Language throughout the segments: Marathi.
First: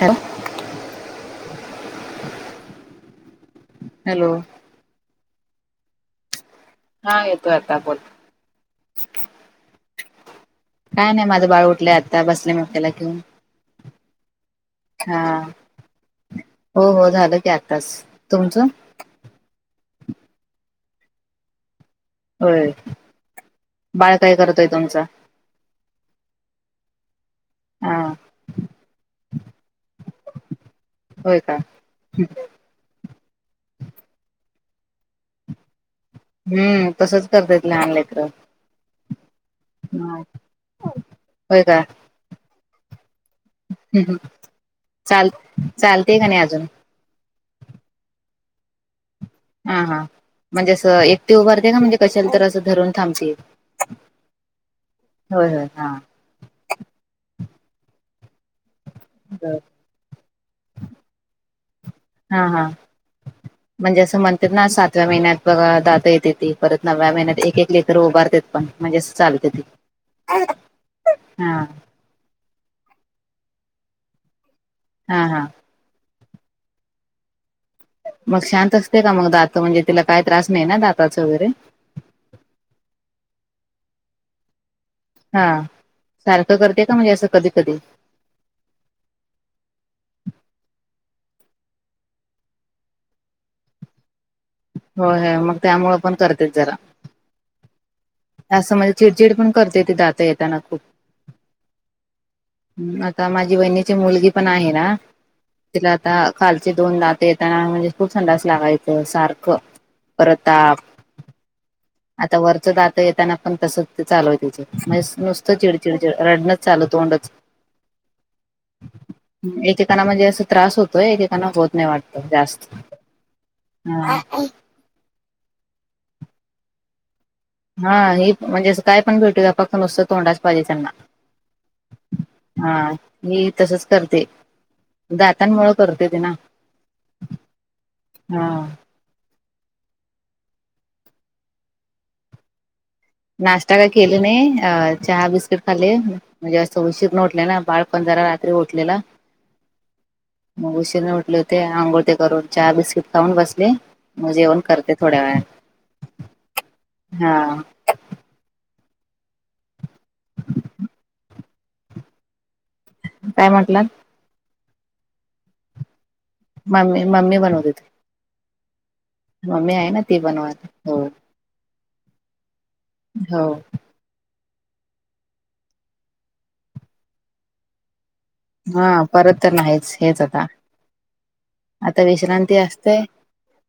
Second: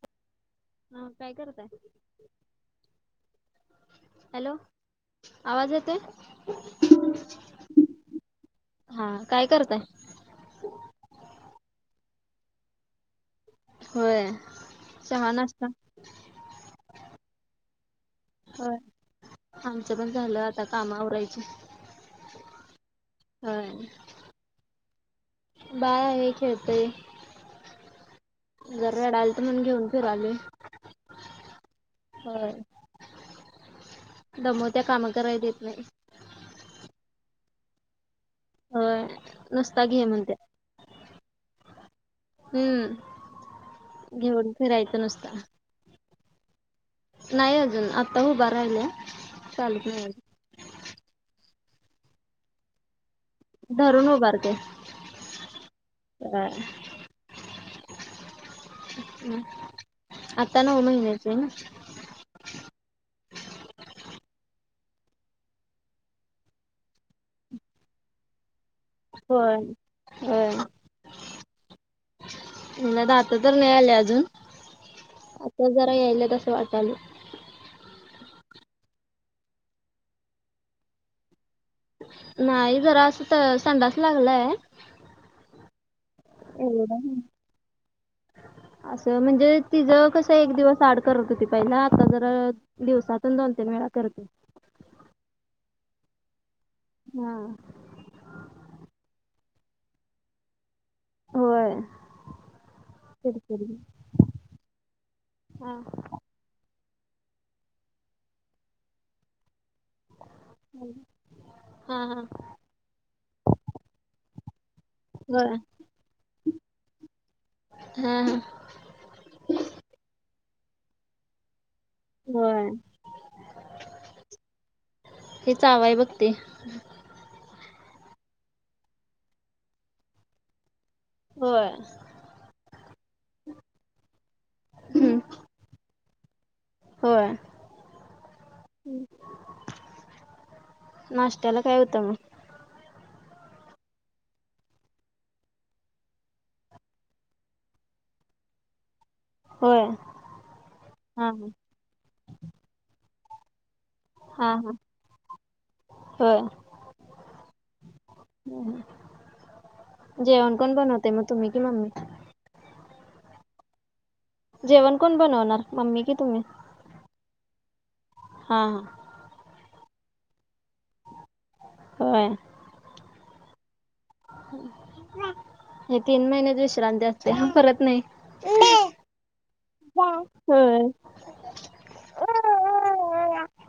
हॅ ह काय करतय? हॅलो आवाज येतोय? हा येतो आता बोल. हा काय करताय? काय नाही माझं बाळ उठलंय आता बसले मग त्याला घेऊन. होय. हा चहा, नाश्ता? हो हो झालं की आ तास. हो आमचं पण झालं आता काम आवररायच. होय बाळ काय करत आहे तुमचा? बाय आहे खेळतेय हा घरडाल तर म्हण घेऊन फिराले. होय का? होय दमवत्या कामा कराय देत नाही. हम्म तसंच करतेत लहान लेकर्. होय नुसता घे म्हनतया. होय का हम्म घेऊन फिरायचं नुसत. चाल चालतेय का नाही अजून? नाही अजून आत्ता उभा राहिल्या. हा चालत हा नाही अजून म्हणजे असं एकटी उभारते का? म्हणजे कशाल तर असं धरून थांबते? धरून उभारते. होय होय हा हा हम् बर. आता नऊ महिन्याचे आहे ना. हा हा ह [inaudible] म्हणजे असं म्हणतात ना सातव्या महिन्यात बघा दात येते ती, परत नवव्या महिन्यात एक एक लेकरू उभारते. पण म्हणजेच चालते होय त हा हिला दात तर नाही आले अजून हा हा आता जरा यायल तसं वाटाल. मग शांत असते का? मग दात म्हणजे तिला काय त्रास नाही ना दाताचं वगैरे? नाही जरा असं तर संडास लागलाय. हा सारखं करते एवढा का म्हणजे नाही. असं कधी कधी? असं म्हणजे तिझं कसं एक दिवस आड करत होती पहिला आता जर दिवसातून दोन तीन वेळा करते. हो ह मग त्यामुंळ पण करतेच जरा. हा असं म्हणजे चिडचिड पण करते ती दात येताना खूप होय. आता माझी किरकिरी वहिणीची मुलगी पण आहे ना हा तिला आता खालचे दोन दात येताना म्हणजे खूप संडास लागायचं सारखं परत ताप हा हा आता वरचं दात येताना पण तसच ते चालूय तिचं मयस नुसतं होय चिडचिडचड रडणच चालू तोंडच हा हा एकेकांना म्हणजे असं त्रास होतोय एकेकांना होत नाही वाट जास्त होय ह ते चावाय बघतय. हा हे म्हणजे असं काय पण भेटू दया फक्त नुसतं तोंडाच पाहिजे त्यांना होय हा मी तसच करते हम्म. जा तांमुळे करते ते ना होय. हा नाष्ट्याला काय होतं मग? नाष्टा काय केले नाही अ चहा बिस्किट खाल्ले. मी जास्त उशीरन उटले ना बाळपण जरा रात्री उठलेल होय मग उशीरान हा हा उठले होते आंघोळ ते करून चहा बिस्किट खाऊन बसले. म हा जेवण हा करते थोड्या होय वेळाने हा जेवण कोण बनवतय मग तुम्ही कि मम्मी काय म्हटलात जेवण कोण बनवणार मम्मी की तुम्ही मम्मी मम्मी बनवत हुती. हा हा मम्मी आहे ना ती बनवत हो होय. हो हे तीन महिनेच विश्रांती असत्या परत नाही. हा परत तर नाहीच हेच आता होय. आता विश्रांती असते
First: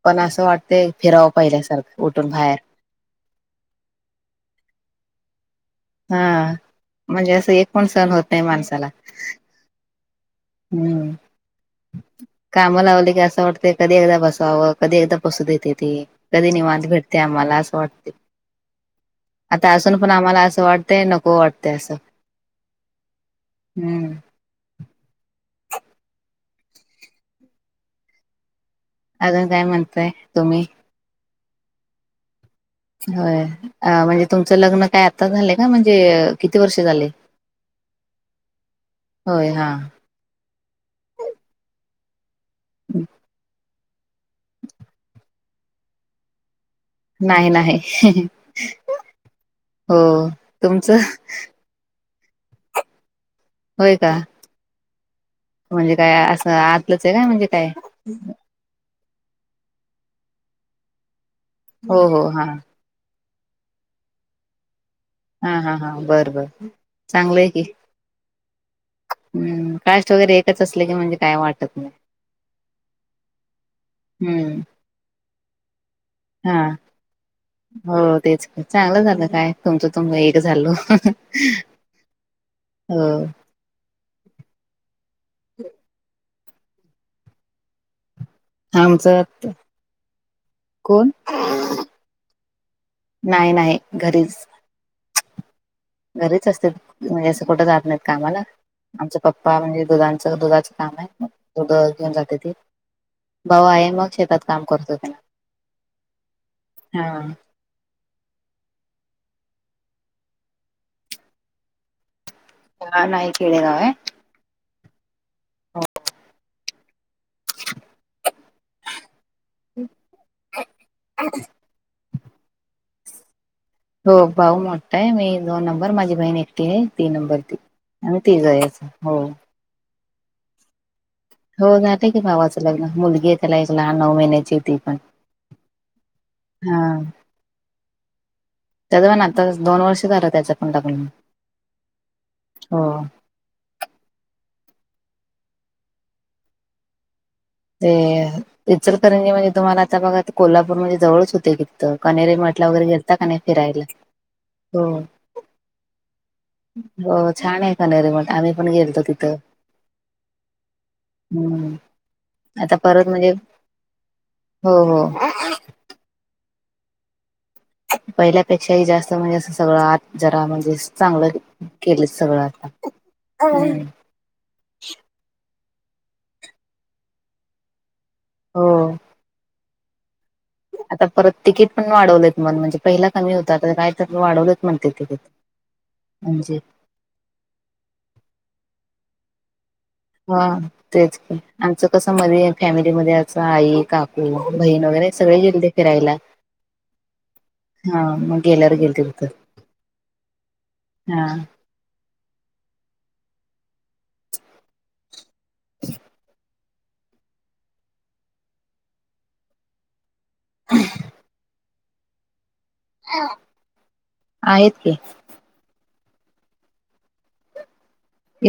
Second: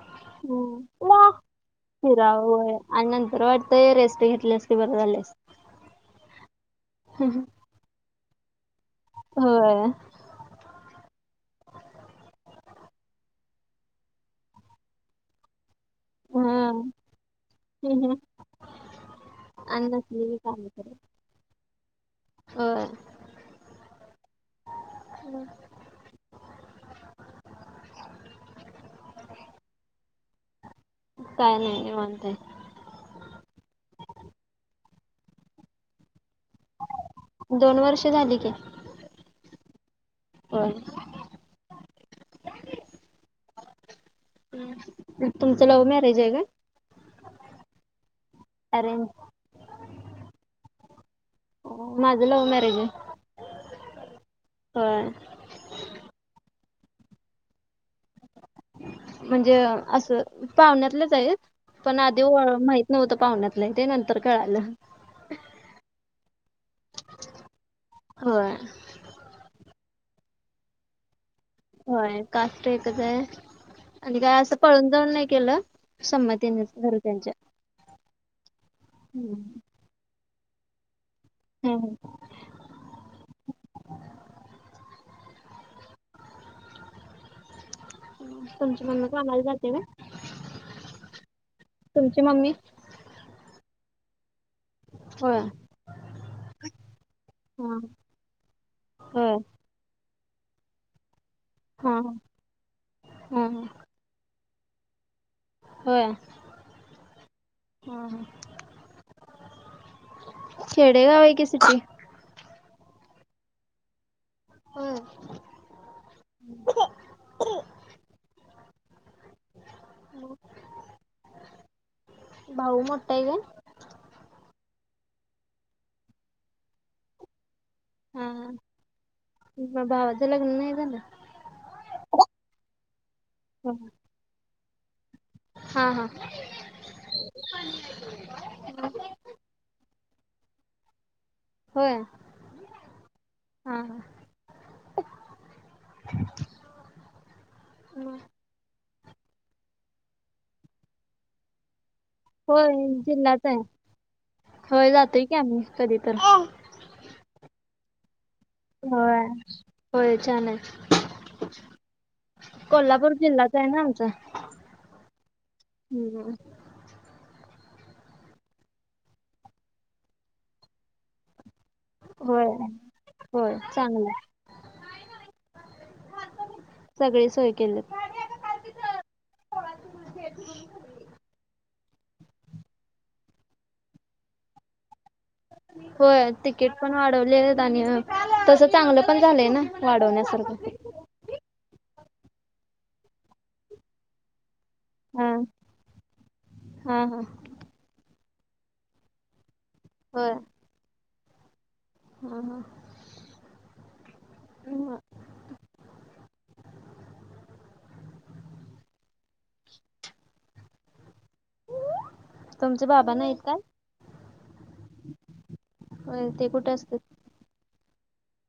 पण असं वाटतय फिरावं पाहिल्यासारखं उठून फिराव बाहेर होय आणि नंतर वाटतय रेस्ट घेतली असती बरं झालं असत. हा म्हणजे असं एक पण सहन होत नाई माणसाला होय हम्म काम लावली की असं वाटतं कधी एकदा बसावं कधी एकदा बसू देत्याती. कधी निवांत हा. भेटतय आम्हाला असं वाटतय आता आणि असून पण नसलेली आम्हाला असं काम करत वाटतय नक हो वाटतय असं होय हम्म [inaudible] अजून काय म्हणताय तुम्ही काय नाही निवांतय होय अ म्हणजे तुमचं लग्न काय आता झालंय का म्हणजे किती वर्ष झाले दोन वर्ष झाली की होय हा होय हंम हम् तुमचं लव्ह मॅरेज आहे काय? नाही नाही. अरेंज हो, तुमचं? माझं लव्ह मॅरेज आहे. होय का. होय. म्हणजे काय असं आतलंच आहे काय म्हणजे काय? म्हणजे असं पाहुण्यातलेच आहेत पण हो हो आधी हा माहि नव्हतं पाहुण्यात नाही ते नंतर कळालं. हा हा हा बरं बर चांगलंय की. होय. हम्म काष्ट वगैरे एकच असले की म्हणजे काय वाट होय काष्ट एकच आहे आणि काय असं हम्म पळून जाऊन नाही केलं. हा संमतीनेच घरच्यांच्या. हो तेच का चांगलं झालं काय तुमचं तुम एक झाल. हम्म. [unintelligible] [inaudible] तुमची मम्मी आमचं कामाला जाते ना? कोण तुमची मम्मी नाही नाही घरीच. होय घरीच असते म्हणजे असं कुठं हा जात नाहीत कामाला आमच होय पप्पा म्हणजे दुधांचं दुधाच काम आहेड हा घेऊन हा जाते ते हा भाऊ आहे मग शेतात काम करतो त्यांना होय. ह ह खेडे गाव आहय कि सिटी? ह नाही खेडेगाव आहे. हम्म. हम भाऊ मोठा हाय काय? हो भाऊ मोठा आहे मी दोन नंबर माझी बहीण एकटी आहे तीन नंबर ती. आणि ते जायचं हो. भावच लग्न नाही झालं? हो जे की बावाचं लग्न मुलगी आहे त्याला एक लहान नऊ महिन्याची ती पण. हा हा. हा त्याच पण आता दोन वर्ष झालं त्याच्या पण लग्न होऊन. होय. हा हा ते इचलकरंजी म्हणजे तुम्हाला आता बघा कोल्हापूर म्हणजे जवळच होतेय कि तर कनेरे होय मटला वगैरे घेलता की जिल्हाच नाही आहे फिरायला? हो होय जातोय की आम्ही कधी तर हो छान आहे कनेरी मठ आणि होय छान आहय. हम्म आता परत कोल्हापूर म्हणजे जिल्हाचा आहे ना आमचा हो हो हम्. पहिल्यापेक्षाही जास्त म्हणजे अस सगळं आत जरा म्हणजे चांगलं. केलं सगळं होय आता. सगळे सोय केलेत. हो. हो [unintelligible] आता परत तिकीट पण वाढवलेत मण म्हणजे पहिला कमी होता आता काय तर वाढवलेत म्हणते तिकीट. होय म्हणजे तिकीट पण वाढवले आहेत आणि तस चांगलं पण झालंय ना. हा वाढवण्यासारखं. तेच आमचं कसं मध्ये फॅमिलीमध्येध्ये असं आई काकू आस, बहीण वगैरे हा सगळे गेलते फिरायला. हा हा हा मग गेल्यावर गेलते तिथं. हो. हा हा हा ह. [inaudible] [inaudible] तुमचे बाबा नाही काय? आहेत की हो ते कुठे असतात.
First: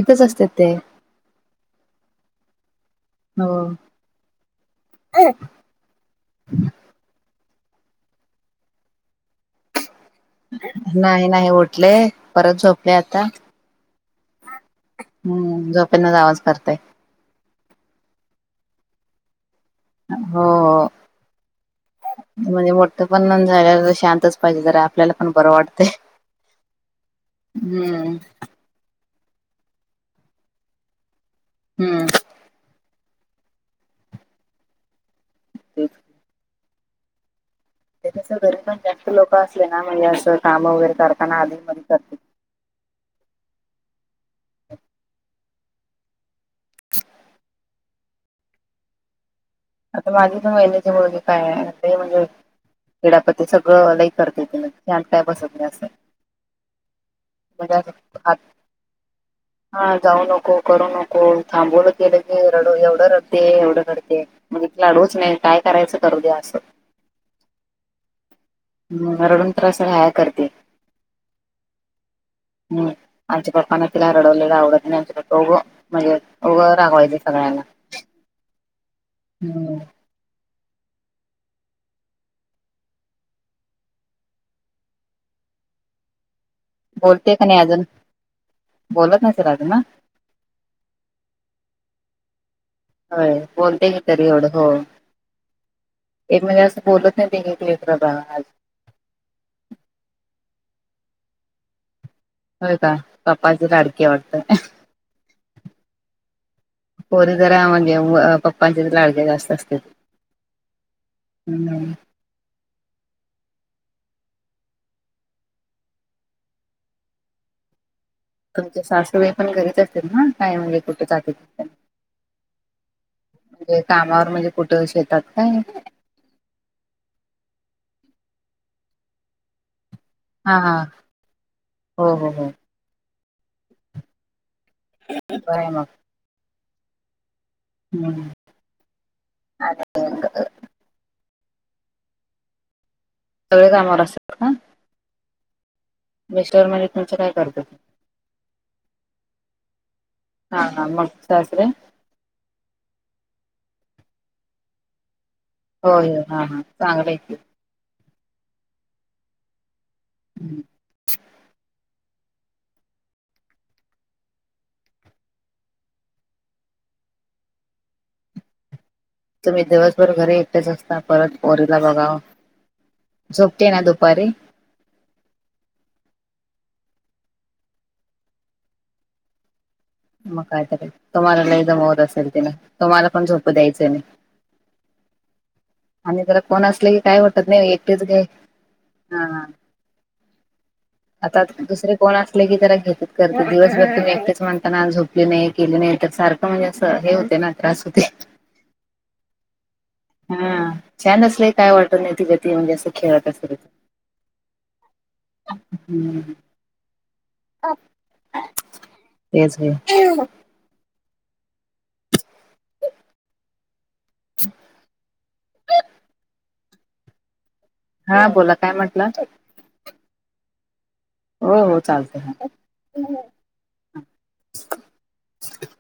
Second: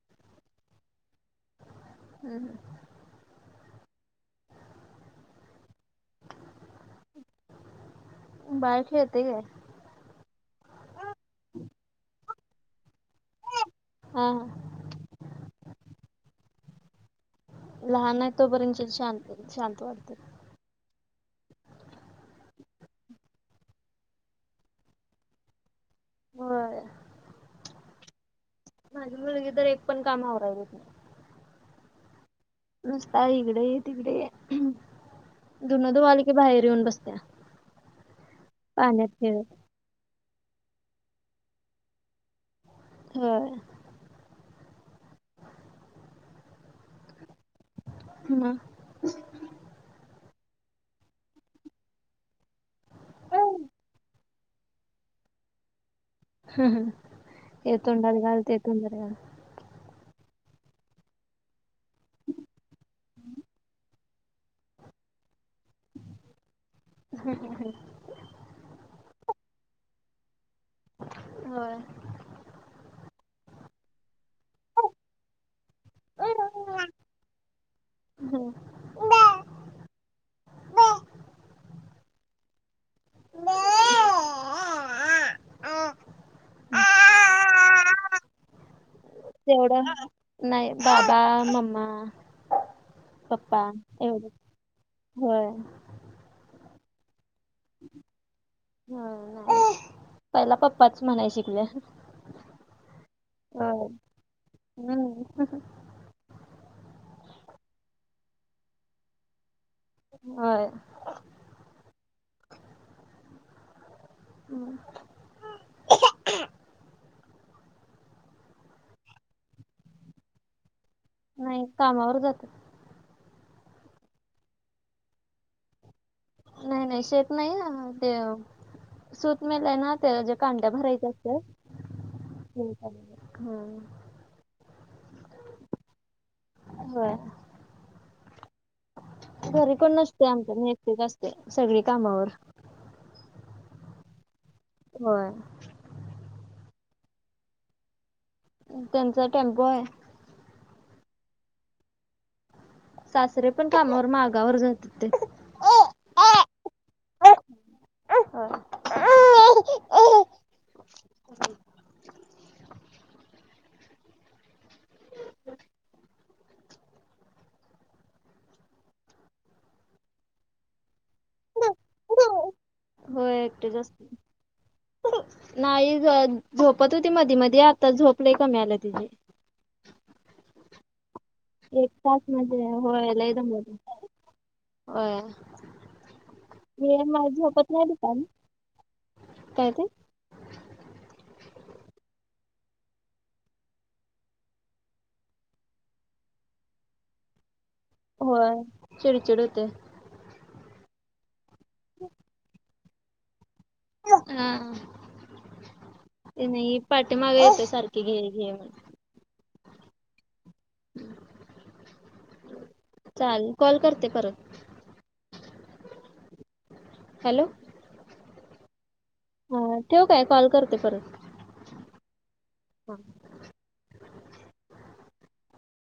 इथच असतात ते. हम्म हम्म. हो. बाळ खेळतय काय? नाही नाही उठले परत झोपले आता. हा. हम्म झोपेनाच आवाज करताय. लहान आहे तोपर्यंत शांत शांत वाढते. हो. म्हणजे मोठं पण झाल्या शांतच पाहिजे तर आपल्याला पण बरं वाटत. होय हम्म! माझी मुलगी तर एक पण काम आवराई बघत नाही. हम्म नसता इकडे तिकडे ते दुनदूवालिके बाहेर येऊन बसत. हा! ते पण कस घरी जास्त लोक असलेना म्हणजे काम वैगरे, करताना अधून करतो. ह [inaudible] [unintelligible] आता माझी तर महिलेची मुगी काय आहे ते म्हणजे [unintelligible] कडापत्ती सगळं लई करत त छान काय बसत नाही अ. सं ह हे तोंडात हात घाल ते तोंडात घाल. हा जाऊ नको करू नको थांबवलं गेलं की रड एवढं रडते एवढं घडते. म्हण इ त अडूच नये काय करायचं करू द्या असं. हम ह ह हम् रडून त्रास हा करते. होय. हम्म आज कळपना तिला रडवलेलं आवडतंतर ओगं म्हणजे ओगं रागवायच सगळ्यांना. हम्म. बोलते का नाही अजून बोलत नसेल अजून ह तेवढं नाही बाबा मम्मा ह पप्पा बोलते की तरी एवढंच एवढं हो होय. हे म्हणजे असं बोलत नाही दे लेकरंबाल आज. हा नाही पहिला पप्पाच म्हणाय शिकले. होय काय पप्पांची लाडकी आहे वाटतं हम्म हा हा! पोरी जरा म्हणजे पप्पांचे लाडक्या जास्त असते. ह. हम्म. हम्म. तुमच्या सासूबाई पण घरीच असतील ना काय म्हणजे कुठे नाही कामावर जाता. म्हणजे कामावर म्हणजे कुठं शेतात काय? नाही नाही शेत नाही ते सूत मेलय ना. ज्या हा कांड्या हा भरायच्या असता हो हो हो ह बाय मग. हो हम्म. घरी कोण नसते सगळे आमच्या असते सगळी कामावर. सगळे कामवर आसता. होय! मिस्टर म्हणे तुमचे काय करतात. त्यांचा टेम्पो आहे. हा हा मग सासरे सासरे पण कामावर मागावर जात होते. होय हा हा चांगलंय. अ हि चं तुम्ही दिवसभर घरी एकट्याचा असता परत पोरीला बघाव. होय झोपते एकटीच ना असते. दुपारी? नाही झोपत होती मधी मधी आता झोपले कमी आलं तिची. मग कायतरी तुम्हालाैदम एक होत तास असेल तिला म्हणजे तुम्हाला होय पण लय झोप दमवते. द्यायचं नाही होय आणि जरा कोण असलं की हे काय मला वाटत झोपत नाही एकटेच दुपारी. काय. काय तेय? आता दुसरे कोण असले की त्या घेतच करते दिवसभर त एकटेच म्हणताना झोपले नाही केले नाही तर सारख, म्हणजे असं हे होते ना त्रास होते. होय चिडचड होते हा छान असलय काय वाटत नाही ति गती म्हणजे असं खेळत असल त, हम्! हम्म ते नाही पाटेमागे येत सारखे घे घे मण. ऑडिओ उपलब्ध नाही चाल कॉल करते परत. ऑडिओ उपलब्ध नाही. हॅलो! हा बोला काय म्हटलात? हा ठेऊ काय. कॉल करते परत. हो हो चालते. हम!